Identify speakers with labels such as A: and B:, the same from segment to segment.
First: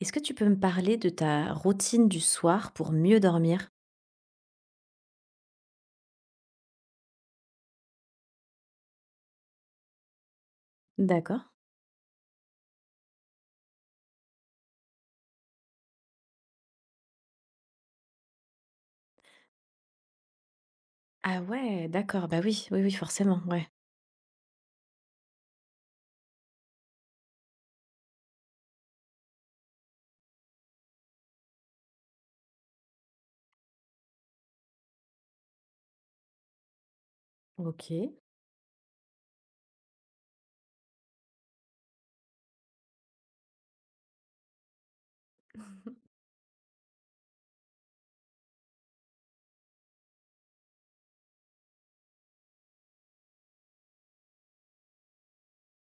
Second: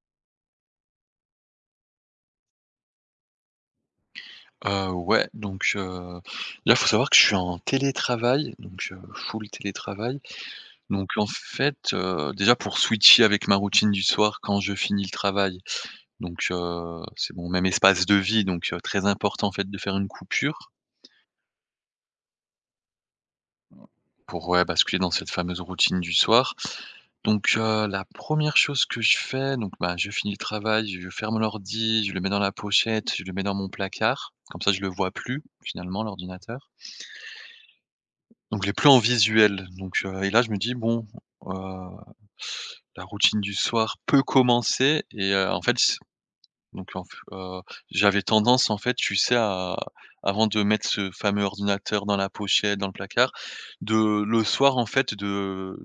A: Est-ce que tu peux me parler de ta routine du soir pour mieux dormir?
B: Heu, ouais, donc heu, Là, faut savoir que je suis en télétravail, donc full télétravail. Donc en
A: D'accord.
B: fait, déjà pour switcher avec ma routine du soir quand je finis le travail, donc c'est mon même espace de vie, donc très important en fait de faire une coupure
A: Ah ouais, d'accord, bah oui, oui, oui, forcément, ouais.
B: pour, ouais, basculer dans cette fameuse routine du soir. Donc la première chose que je fais, donc bah, je finis le travail, je ferme l'ordi, je le mets dans la pochette, je le mets dans mon placard, comme ça je le vois plus finalement l'ordinateur.
A: OK.
B: Donc les plans visuels, donc et là je me dis: «Bon, heu, la routine du soir peut commencer» et en fait, s donc en f j'avais tendance en fait, tu sais, à avant de mettre ce fameux ordinateur dans la pochette, dans le placard, de le soir en fait, de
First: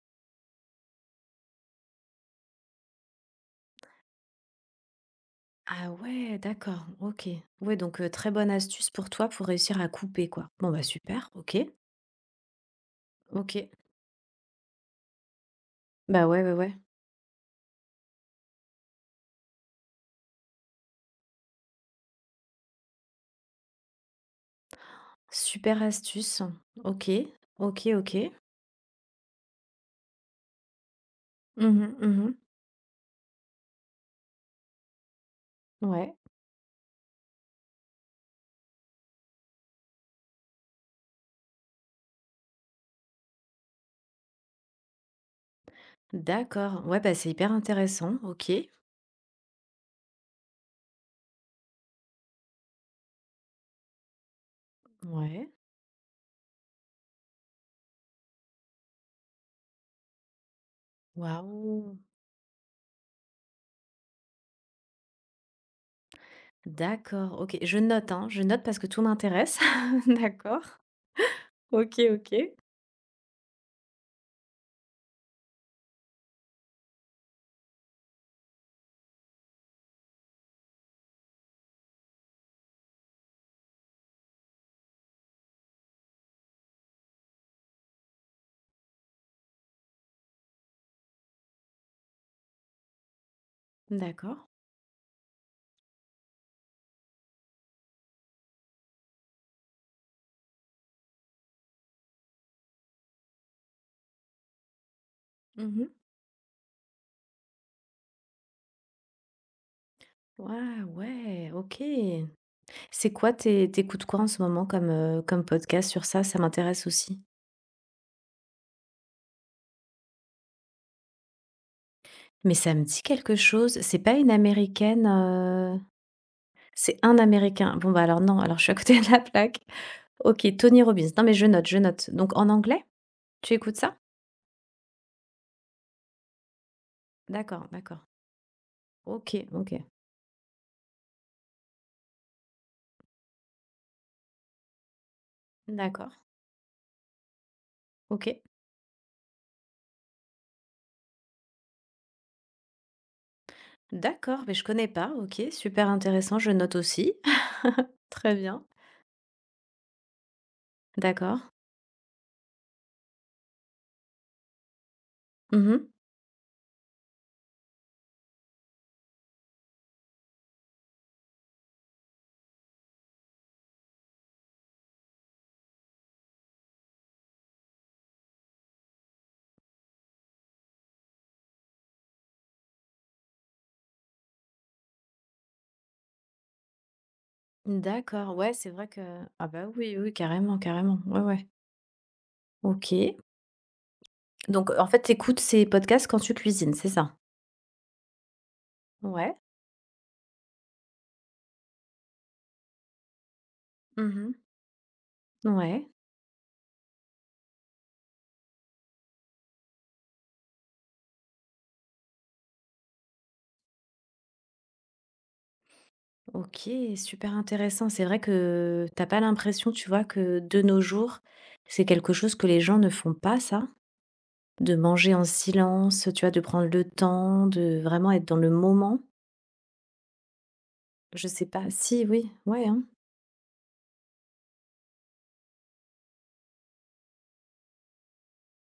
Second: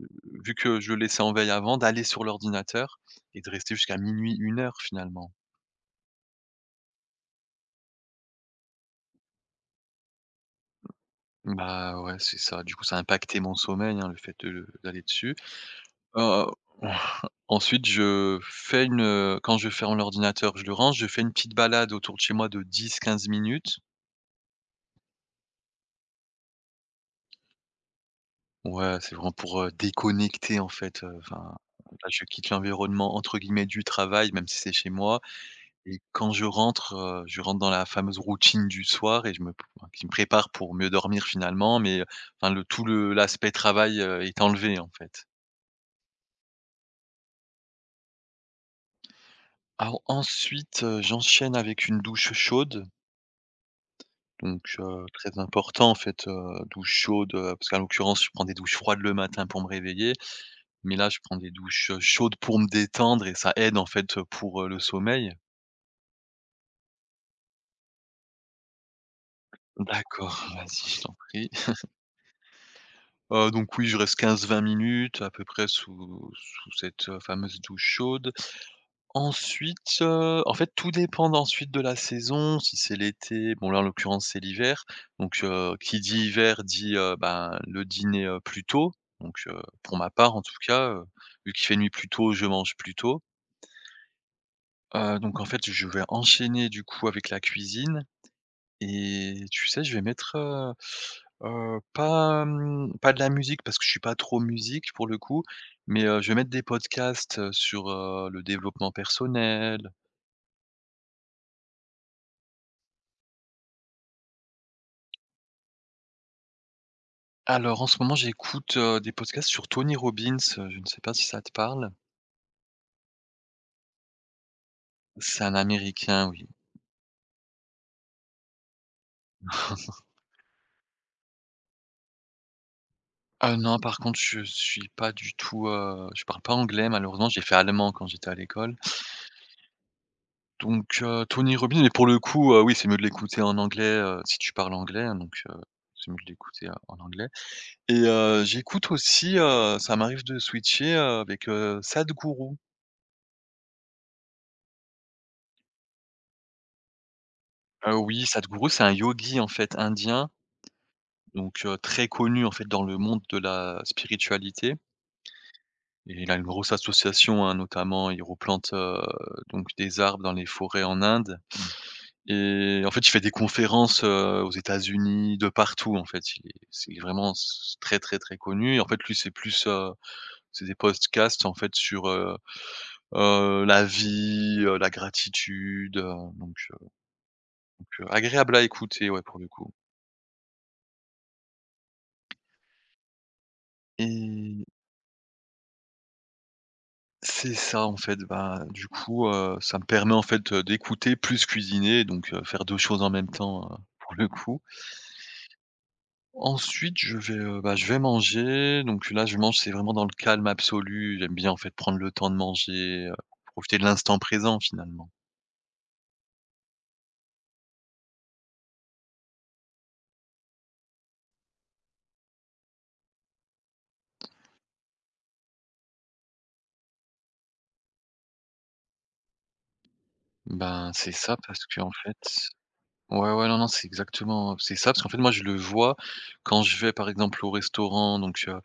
B: vu que je le laissais en veille avant, d'aller sur l'ordinateur et de rester jusqu'à minuit une heure finalement.
A: Ah ouais, d'accord, OK. Ouais, très bonne astuce pour toi pour réussir à couper, quoi. Bon, bah, super, OK,
B: Bah, ouais, c'est ça. Du coup, ça a impacté mon
A: OK.
B: sommeil, hein, le fait de d'aller dessus.
A: Bah, ouais,
B: Heu,
A: ouais, ouais.
B: ensuite je fais une, quand je ferme l'ordinateur, je le range, je fais une petite balade autour de chez moi de dix quinze minutes.
A: Super astuce. OK, OK, OK.
B: Ouais, c'est vraiment pour, déconnecter en fait, enfin,
A: Mhm,
B: là je
A: mhm.
B: quitte l'environnement entre guillemets «du travail», même si c'est chez moi et
A: Ouais.
B: quand je rentre dans la fameuse routine du soir et je me qui me prépare pour mieux dormir finalement, mais, enfin le tout le l'aspect travail, est enlevé en fait.
A: D'accord, ouais, bah, c'est hyper intéressant. OK.
B: Alors ensuite, j'enchaîne avec une douche chaude. Donc très
A: Ouais.
B: important en fait, douche chaude, parce qu'en l'occurrence, je prends des douches froides le matin pour me réveiller, mais là, je prends des douches,
A: Waouh!
B: chaudes pour me détendre et ça aide en fait, pour, le sommeil.
A: D'accord, OK. Je note, hein, je note parce que tout m'intéresse.
B: D'accord,
A: D'accord.
B: vas-y, je t'en prie.
A: OK, OK.
B: Donc oui, je reste quinze vingt minutes à peu près sous cette, fameuse douche chaude. Ensuite, en fait, tout dépend ensuite de la saison, si c'est l'été bon là, en l'occurrence, c'est l'hiver, donc qui dit hiver dit, ben, le dîner, plus tôt, donc pour ma part en tout cas, vu qu'il fait nuit plus tôt, je mange plus tôt,
A: D'accord.
B: donc en fait, je vais enchaîner du coup avec la cuisine et tu sais, je vais mettre, pas, mmh, pas de la musique parce que je suis pas trop musique pour le coup,
A: Mmh.
B: mais je vais mettre des podcasts, sur, le développement personnel.
A: Ouais, ouais, OK. C'est quoi tes t'écoutes quoi en ce moment comme, comme podcast sur ça? Ça m'intéresse aussi.
B: Alors en ce moment, j'écoute, des podcasts sur Tony Robbins, je ne sais pas si ça te parle?
A: Mais ça me dit quelque chose. C'est pas une américaine,
B: C'est un américain, oui.
A: c'est un américain. Bon, bah, alors non, alors je suis à côté de la plaque. OK, Tony Robbins. Non, mais je note, je note. Donc en anglais? Tu écoutes
B: Non,
A: ça?
B: par contre, je suis pas du tout, je parle pas anglais malheureusement, j'ai fait
A: D'accord,
B: allemand
A: d'accord.
B: quand j'étais à l'école.
A: OK, OK.
B: Donc Tony Robbins mais pour le coup, oui, c'est mieux de l'écouter en anglais, si tu parles anglais, hein, donc
A: D'accord.
B: c'est mieux de l'écouter, en anglais et
A: OK.
B: j'écoute aussi, ça m'arrive de switcher, avec, Sadhguru.
A: D'accord, mais je connais pas. OK, super intéressant, je note aussi.
B: Oui,
A: Très bien.
B: Sadhguru, c'est un yogi, en fait, indien,
A: D'accord.
B: donc très connu, en fait, dans le monde de la spiritualité.
A: Mmh.
B: Et il a une grosse association, hein, notamment il replante, donc des arbres dans les forêts en Inde et en fait, il fait des conférences, aux États-Unis, de partout en fait. Il est c'est vraiment s très, très, très connu et en fait, lui, c'est plus, c'est des podcasts en fait sur, la vie, la gratitude, donc heu donc
A: D'accord, ouais,
B: agréable à
A: c'est vrai que
B: écouter, ouais, pour
A: ah
B: le
A: bah,
B: coup.
A: oui, oui, carrément, carrément. Ouais, ouais. OK.
B: Et
A: Donc en fait, tu écoutes ces podcasts quand tu cuisines, c'est ça?
B: c'est ça en fait, bah, du coup,
A: Ouais.
B: ça me permet en fait, d'écouter plus cuisiner donc faire 2 choses en même temps, pour le
A: Mmh.
B: coup.
A: Ouais.
B: Ensuite, je vais, bah, je vais manger, donc là, je mange, c'est vraiment dans le calme absolu. J'aime bien, en fait, prendre le temps de manger, profiter de l'instant présent, finalement.
A: OK, super intéressant. C'est vrai que t'as pas l'impression, tu vois, que de nos jours, c'est quelque chose que les gens ne font pas ça? De manger en silence, tu vois, de prendre le temps, de vraiment être dans le moment?
B: Ben, c'est
A: Je
B: ça
A: sais pas.
B: parce que en
A: Si,
B: fait
A: oui, ouais, hein.
B: ouais, ouais, non, non, c'est exactement c'est ça parce qu'en fait, moi, je le vois quand je vais, par exemple, au restaurant, donc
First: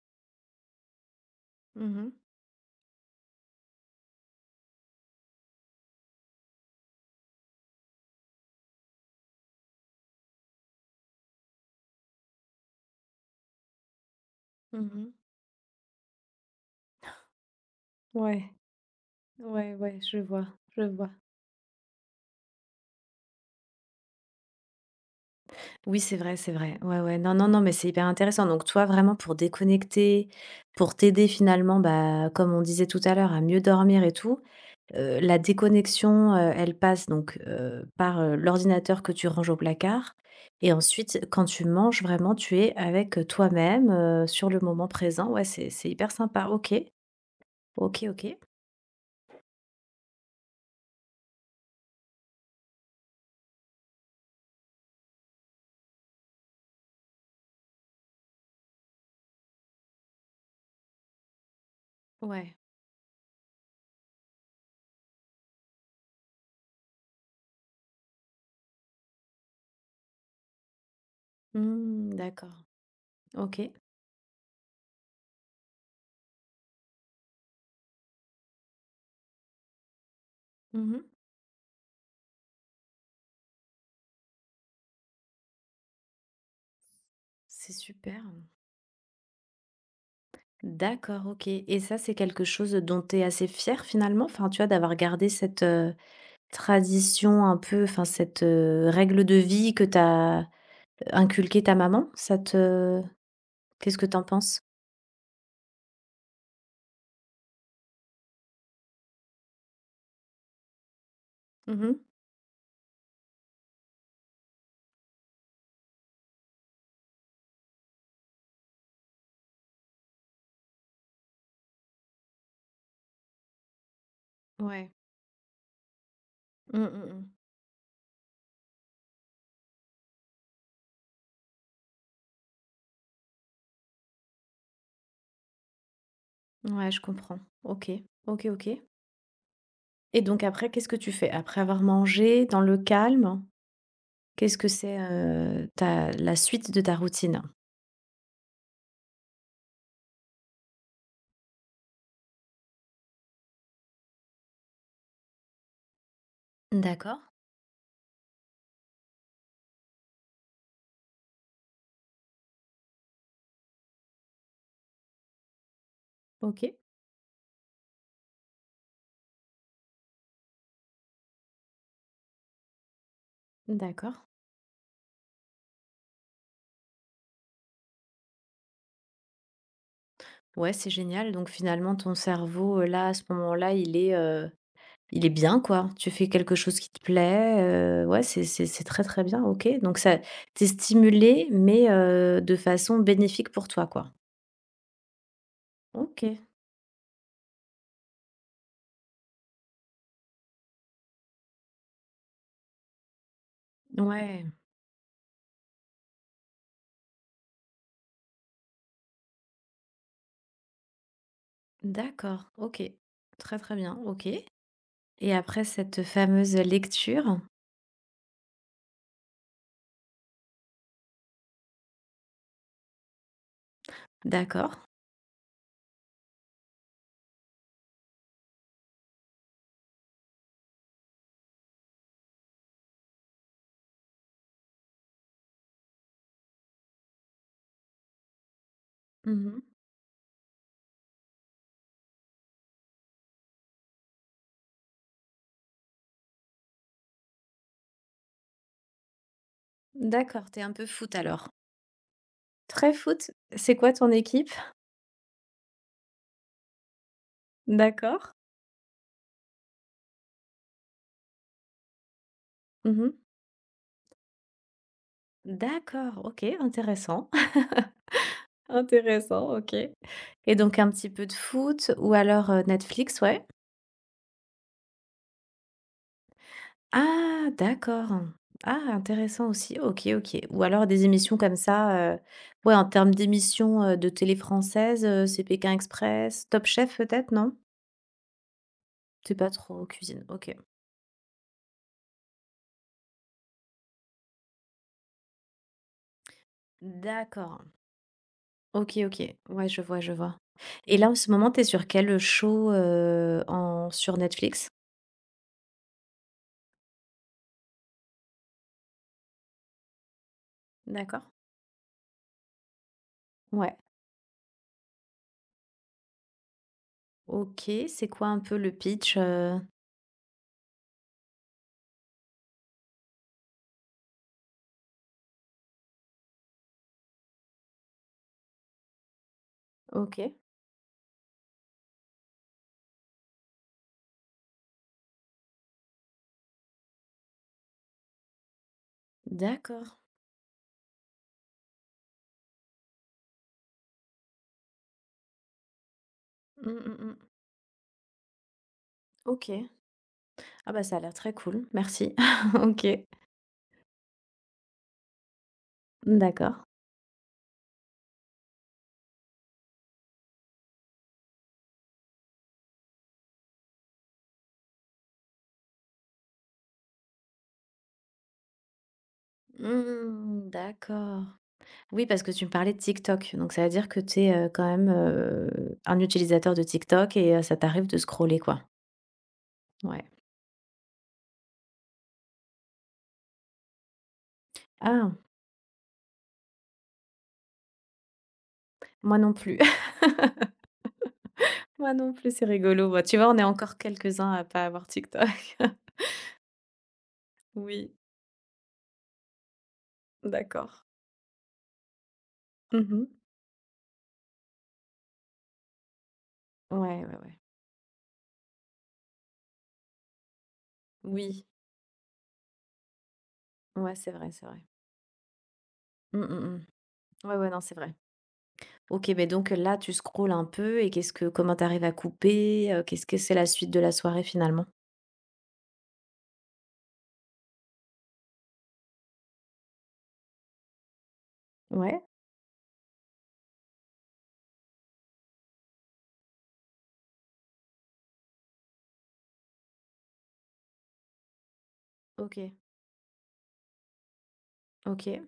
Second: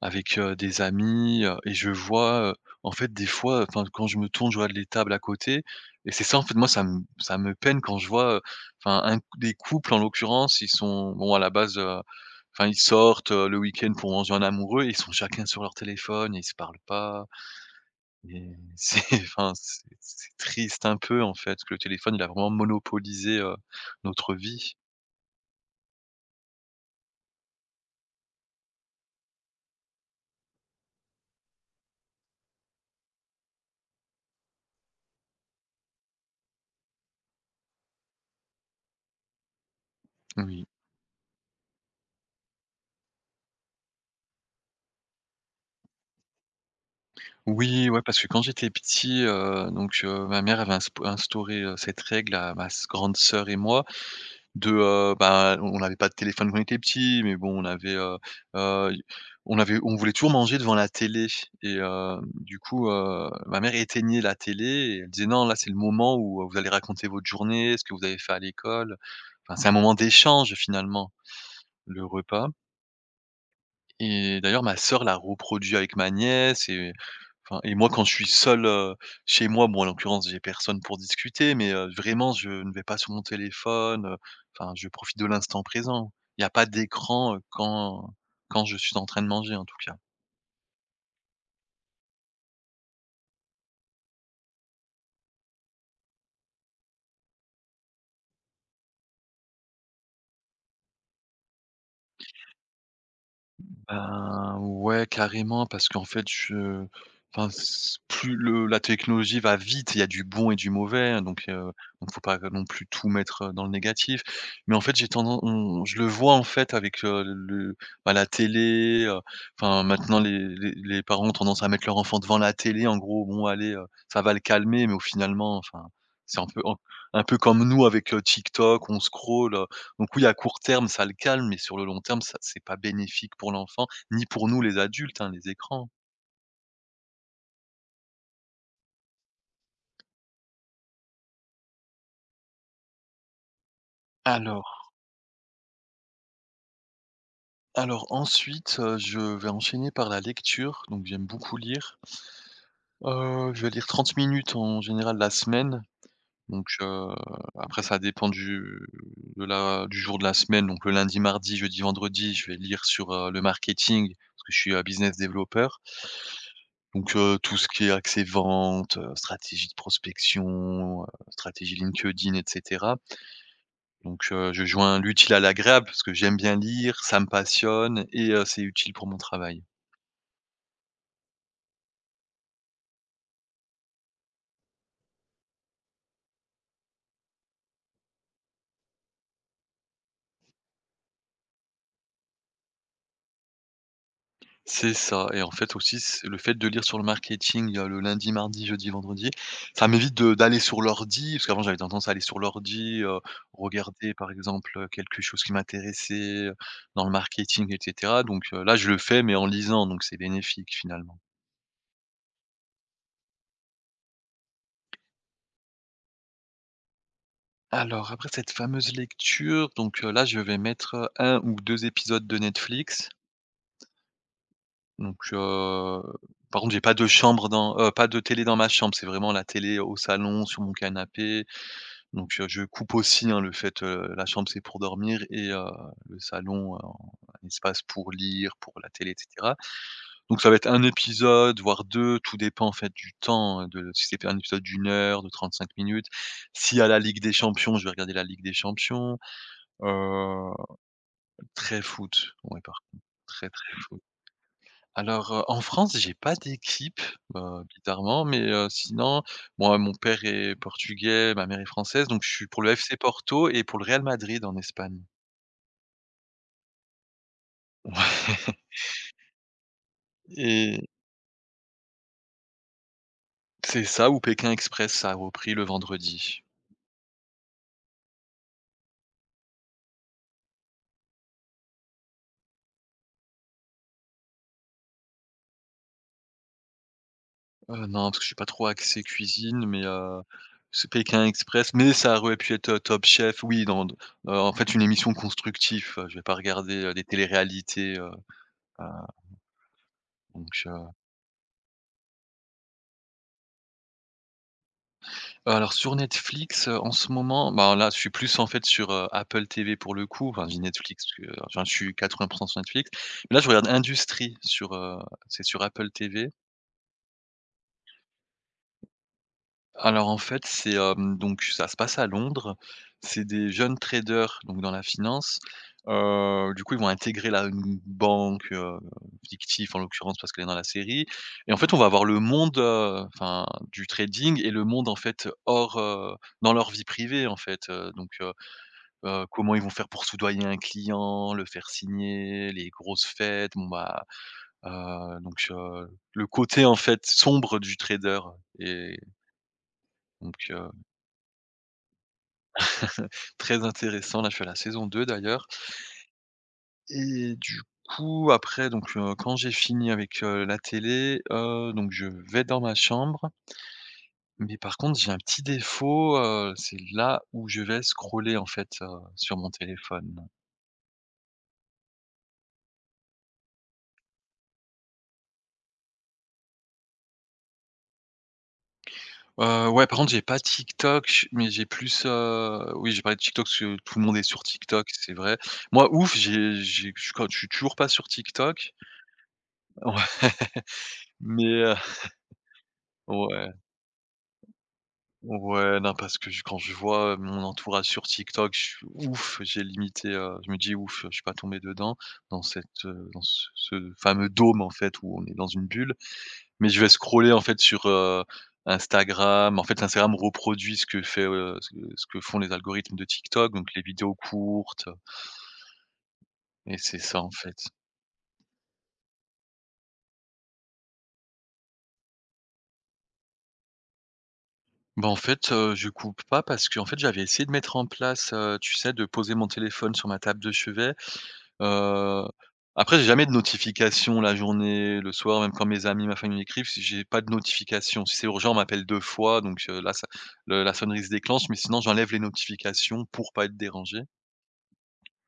B: avec, des amis, et je
A: Mmh mh.
B: vois, en fait, des fois, enfin, quand je me tourne, je vois les tables à côté et c'est ça, en fait, moi, ça me peine quand je vois, enfin, un des couples, en l'occurrence, ils sont bon, à la base, enfin, ils sortent, le week-end pour manger un amoureux et ils
A: Mmh.
B: sont chacun sur leur téléphone et ils se parlent pas
A: Ouais,
B: et c'est enfin,
A: ouais, ouais, je
B: c'est
A: vois, je
B: triste un
A: vois.
B: peu, en fait, que le téléphone, il a vraiment monopolisé, notre vie.
A: Oui, c'est vrai, c'est vrai. Ouais, ouais. Non, non, non, mais c'est hyper intéressant. Donc toi, vraiment pour déconnecter, pour t'aider finalement, bah, comme on disait tout à l'heure, à mieux dormir et tout, la déconnexion, elle passe donc, par, l'ordinateur que tu ranges au placard
B: Oui.
A: et ensuite quand tu manges, vraiment tu es avec, toi-même, sur le moment présent. Ouais, c'est hyper sympa. OK.
B: Oui, ouais,
A: OK,
B: parce que
A: OK.
B: quand j'étais petit, ma mère avait insp instauré, cette règle à ma s grande sœur et moi de, bah, on n'avait pas de téléphone quand on était petit, mais bon, on avait, y on avait on voulait toujours manger devant la télé et hem,
A: Ouais.
B: du coup, ma mère éteignait la télé et elle disait: «Non, là, c'est le moment où, vous allez raconter votre journée, ce que vous avez fait à l'école». Enfin, c'est un moment d'échange finalement, le
A: Mmh,
B: repas
A: d'accord. OK.
B: et d'ailleurs ma sœur l'a reproduit avec ma nièce et enfin et moi quand je suis seul, chez moi, bon en l'occurrence j'ai personne pour
A: Mmh.
B: discuter, mais vraiment je ne vais pas sur mon téléphone, enfin je profite de l'instant présent. Il n'y a pas d'écran,
A: C'est
B: quand
A: super.
B: quand je suis en train de manger en tout cas.
A: D'accord, OK, et ça, c'est quelque chose dont tu es assez fière finalement? Enfin, tu vois, d'avoir gardé cette, tradition un peu, enfin cette, règle de vie que tu inculquée ta maman? Ça te qu'est-ce que t'en
B: Ben,
A: penses?
B: ouais, carrément, parce qu'en fait, je enfin, s plus le la technologie va vite, il y a du bon et du mauvais, hein,
A: Mmh.
B: donc faut pas non plus tout mettre, dans le négatif. Mais en fait, j'ai tendance, on je le vois, en fait, avec, le bah, la télé, enfin, maintenant les parents ont tendance à mettre leur enfant devant la télé, en gros, bon, allez, ça va le calmer,
A: Ouais.
B: mais au finalement, enfin, c'est
A: Mmh,
B: un
A: mmh
B: peu comme nous avec, TikTok, on scrolle, donc oui, à court terme, ça le calme, mais sur le long terme, ça c'est pas bénéfique pour l'enfant, ni pour nous les adultes, hein, les écrans.
A: mh. Ouais, je comprends. OK. OK, OK, et donc après, qu'est-ce que tu fais? Après avoir mangé, dans le calme, qu'est-ce que
B: Alors
A: c'est, ta la suite de ta routine?
B: alors ensuite, je vais enchaîner par la lecture, donc j'aime beaucoup lire. Je vais lire 30 minutes en général la semaine, donc
A: D'accord.
B: après ça dépend du de la du jour de la semaine, donc le lundi, mardi, jeudi, vendredi, je vais lire sur, le marketing, parce que je suis, business développeur.
A: OK.
B: Donc tout ce qui est accès vente, stratégie de prospection, stratégie LinkedIn etc.
A: D'accord.
B: Donc je joins l'utile à l'agréable parce que j'aime bien lire, ça me passionne et c'est utile pour mon travail.
A: Ouais, c'est génial. Donc finalement, ton cerveau, là, à ce moment-là, il est bien, quoi. Tu fais quelque chose qui te plaît, ouais, c'est très, très bien, OK. Donc ça t'es stimulé, mais de façon bénéfique pour toi, quoi.
B: C'est ça et en fait aussi c'est le
A: OK.
B: fait de lire sur le marketing, le lundi, mardi, jeudi, vendredi, ça m'évite de d'aller sur l'ordi parce qu'avant j'avais tendance à aller sur l'ordi, regarder par
A: Ouais,
B: exemple, quelque chose qui m'intéressait, heu, dans le marketing et cetera donc là je le fais mais en lisant donc c'est bénéfique finalement.
A: d'accord, OK. Très, très bien, OK. Et après cette fameuse lecture,
B: Alors après cette fameuse lecture donc là je vais mettre, 1 ou 2 épisodes de Netflix.
A: d'accord.
B: Donc par contre, j'ai pas de chambre dans pas de télé dans ma chambre, c'est vraiment la télé au salon, sur mon canapé. Donc je coupe aussi, hein, le fait, la chambre, c'est pour dormir et le salon, un espace pour lire, pour la télé et cetera.
A: Mmh.
B: Donc ça va être un épisode, voire 2. Tout dépend en fait du temps, de si c'est un épisode d'une heure, de 35 minutes. S'il y a la Ligue des Champions, je vais regarder la Ligue des Champions. Heu,
A: D'accord, t'es un peu foot, alors?
B: très foot, ouais, par
A: Très
B: contre,
A: foot?
B: très, très
A: C'est quoi
B: foot.
A: ton équipe?
B: Alors, en France, j'ai pas d'équipe, bizarrement,
A: D'accord.
B: mais sinon, moi, mon père est portugais, ma mère est française, donc je suis pour le FC
A: Mmh.
B: Porto et pour le Real Madrid en Espagne.
A: D'accord, OK, intéressant. Intéressant, OK. Et donc
B: et
A: un petit peu de foot ou alors, Netflix, ouais?
B: c'est ça ou Pékin Express, ça a repris le vendredi.
A: Ah d'accord. Ah intéressant aussi, OK, OK. Ou alors des émissions comme ça, ouais en termes d'émissions, de télé française, c'est Pékin Express, Top Chef peut-être, non?
B: Non, parce que je suis pas trop axé
A: Tu pas
B: cuisine, mais
A: trop cuisine, OK.
B: c'est Pékin Express, mais ça aurait pu être, Top Chef, oui, dans d en fait, une émission constructive. Je vais pas regarder, des
A: D'accord.
B: téléréalités. Heu,
A: OK, OK. Ouais, je vois, je vois.
B: donc
A: Et là en ce moment, t'es sur quel, show, en sur Netflix?
B: alors sur Netflix, en ce moment, ben là, je suis plus en fait sur, Apple TV pour le coup, enfin je dis Netflix parce
A: D'accord.
B: que enfin je suis 80% sur Netflix. Mais là je regarde
A: Ouais.
B: Industrie sur, c'est sur Apple TV.
A: OK, c'est quoi un peu le pitch,
B: Alors en fait c'est, donc ça se passe à Londres. C'est des jeunes traders donc dans la finance. Du coup ils vont intégrer là une banque, fictif en l'occurrence parce
A: OK.
B: qu'elle est dans la série, et en fait on va avoir le monde, enfin du trading, et le monde en fait hors, dans leur vie privée en fait, comment ils vont faire
A: D'accord.
B: pour soudoyer un client, le faire signer, les grosses fêtes, bon bah, donc le côté en
A: Mmh, mmh,
B: fait
A: mmh.
B: sombre du trader est
A: OK.
B: donc
A: Ah bah, ça a l'air très cool, merci. OK.
B: très intéressant. Là, je suis à la saison 2 d'ailleurs,
A: D'accord.
B: et du coup après donc quand j'ai fini avec, la télé, donc je vais dans ma chambre, mais par contre j'ai un petit défaut, c'est là où je vais scroller en fait, sur mon téléphone.
A: Mmh, d'accord. Oui, parce que tu me parlais de TikTok, donc ça veut dire que tu es, quand même, un utilisateur de TikTok, et ça t'arrive de scroller, quoi?
B: Ouais, par
A: Ouais.
B: contre, j'ai pas TikTok, mais j'ai plus, oui, j'ai parlé de TikTok parce que tout le monde est sur TikTok,
A: Ah!
B: c'est vrai. Moi, ouf, j'ai je suis quand je suis toujours pas sur TikTok.
A: Moi non plus.
B: Ouais, mais,
A: Moi non plus, c'est rigolo. Bah, tu vois, on est
B: ouais,
A: encore quelques-uns à pas avoir TikTok.
B: ouais, non, parce que je vois, mon entourage
A: Oui,
B: sur TikTok, je suis ouf, j'ai limité, je me
A: d'accord.
B: dis: «Ouf, je suis pas tombé dedans»
A: Mmh.
B: dans ce fameux dôme, en fait, où on est dans une bulle. Mais je vais
A: Ouais, ouais,
B: scroller
A: ouais.
B: en fait sur, Instagram. En fait, Instagram reproduit ce que fait,
A: Oui.
B: ce que font les algorithmes de TikTok, donc les
A: Ouais, c'est
B: vidéos
A: vrai, c'est vrai.
B: courtes,
A: Mmh, mmh
B: et c'est ça
A: mh.
B: en
A: Ouais, ouais,
B: fait.
A: non, c'est vrai. OK, mais donc là, tu scrolles un peu et qu'est-ce que comment t'arrives à couper? Qu'est-ce que c'est la suite de la soirée finalement?
B: Bah, en fait, je coupe pas parce que en fait, j'avais essayé de mettre en place, tu sais, de poser mon téléphone sur ma table de chevet.
A: Ouais,
B: Heu, Après, j'ai jamais de notification la journée, le soir, même quand mes amis, ma famille m'écrivent, si j'ai pas de notification. Si c'est urgent, on m'appelle 2 fois, donc là, ça le la sonnerie se déclenche, mais sinon, j'enlève les
A: OK,
B: notifications pour pas être dérangé.
A: OK.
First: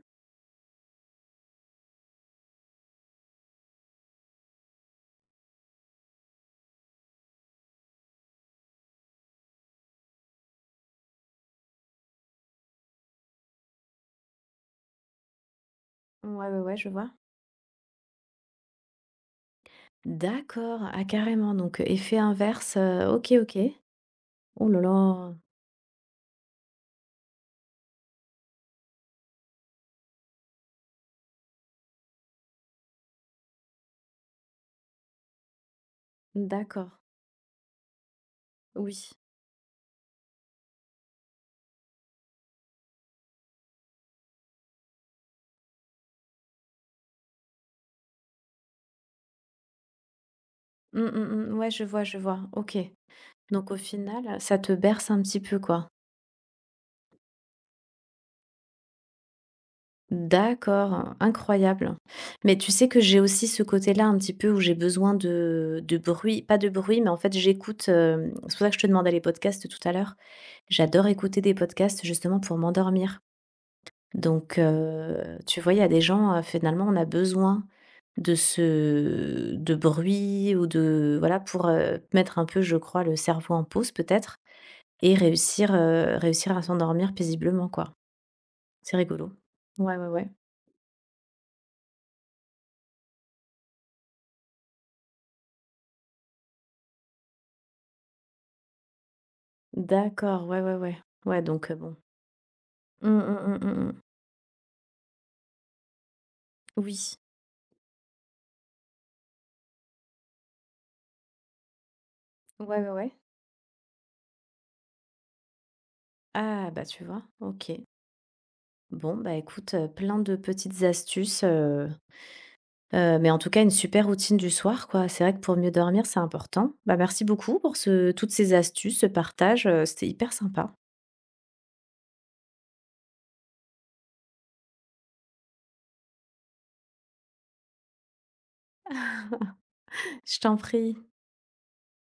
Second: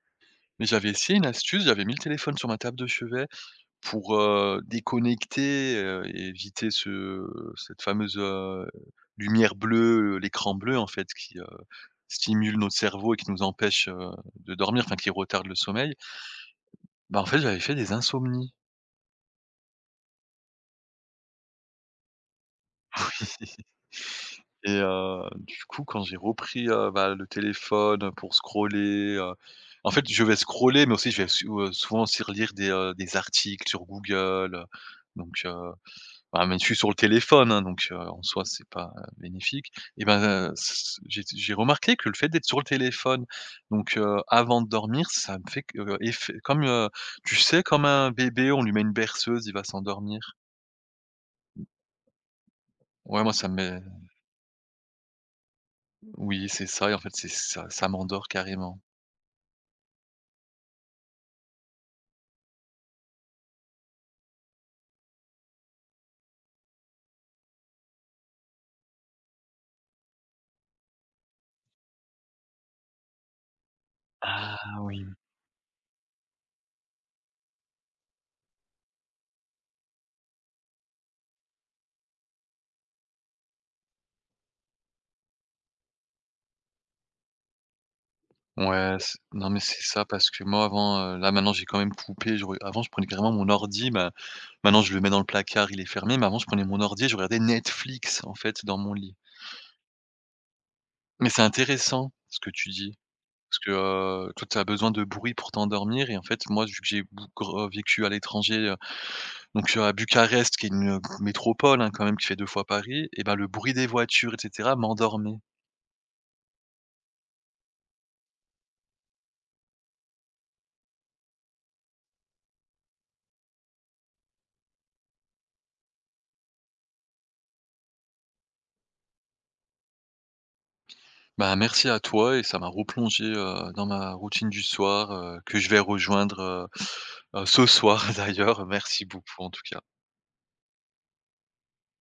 B: Mais j'avais essayé une astuce, j'avais mis le téléphone sur ma table de chevet pour, déconnecter, et éviter ce cette fameuse, lumière bleue, l'écran bleu en fait qui, stimule notre cerveau et qui nous empêche, de dormir, enfin qui retarde le sommeil.
A: Ouais, ouais, ouais, je vois.
B: Bah, en fait, j'avais fait des insomnies,
A: D'accord, ah carrément, donc effet inverse, OK, OK. Oh
B: et
A: là là,
B: du coup quand j'ai repris, bah, le téléphone pour scroller, en fait je vais scroller mais aussi je vais souvent aussi relire des articles sur Google, donc bah, même je suis sur
A: d'accord,
B: le téléphone, hein, donc en soi, c'est pas,
A: oui.
B: bénéfique, et ben, s j'ai remarqué que le fait d'être sur le téléphone, donc avant de dormir, ça me fait que, effet comme, tu sais, comme un bébé, on lui met une berceuse, il va s'endormir.
A: Mmh, mmh, mmh, ouais, je vois, OK.
B: Ouais, moi, ça me
A: Donc au
B: met
A: final, ça te berce un petit peu, quoi?
B: oui, c'est ça, et en fait, c'est ça, ça m'endort carrément.
A: D'accord, incroyable. Mais tu sais que j'ai aussi ce côté-là un petit peu où j'ai besoin de bruit, pas de bruit, mais en fait j'écoute, c'est pour ça que je te demandais les podcasts tout à l'heure, j'adore écouter des podcasts justement pour m'endormir. Donc
B: Ah oui.
A: tu vois, il y a des gens, finalement, on a besoin de ce, de bruit ou de, voilà, pour mettre un peu, je crois, le cerveau en pause peut-être et réussir, réussir à s'endormir paisiblement, quoi. C'est
B: Ouais, c'est
A: rigolo.
B: non, mais c'est
A: Ouais,
B: ça
A: ouais, ouais.
B: parce que moi, avant, là, maintenant, j'ai quand même coupé, je re avant, je prenais carrément mon ordi, ma maintenant, je le mets dans le placard, il est fermé, mais avant, je prenais mon ordi et je regardais Netflix, en fait, dans mon lit.
A: D'accord, ouais, ouais, ouais.
B: Mais c'est
A: Ouais, bon.
B: intéressant ce que tu dis,
A: Mmh, mmh, mmh,
B: parce que,
A: mmh, mmh.
B: toi, tu as besoin de bruit pour t'endormir, et en fait, moi, vu que j'ai
A: Oui.
B: bou gr vécu à l'étranger, donc à Bucarest qui est une, métropole, hein, quand même, qui fait 2 fois
A: Ouais, ouais,
B: Paris,
A: ouais.
B: et ben le bruit des voitures et cetera m'endormait.
A: Ah bah, tu vois? OK. Bon, bah, écoute, plein de petites astuces, mais en tout cas, une super routine du soir, quoi. C'est vrai que pour mieux dormir, c'est important. Bah, merci beaucoup pour ce toutes ces astuces, ce partage, c'était hyper sympa.
B: Bah, merci à toi, et ça m'a replongé, dans ma routine du soir, que je vais rejoindre, ce soir d'ailleurs. Merci beaucoup en tout cas.
A: Je t'en prie.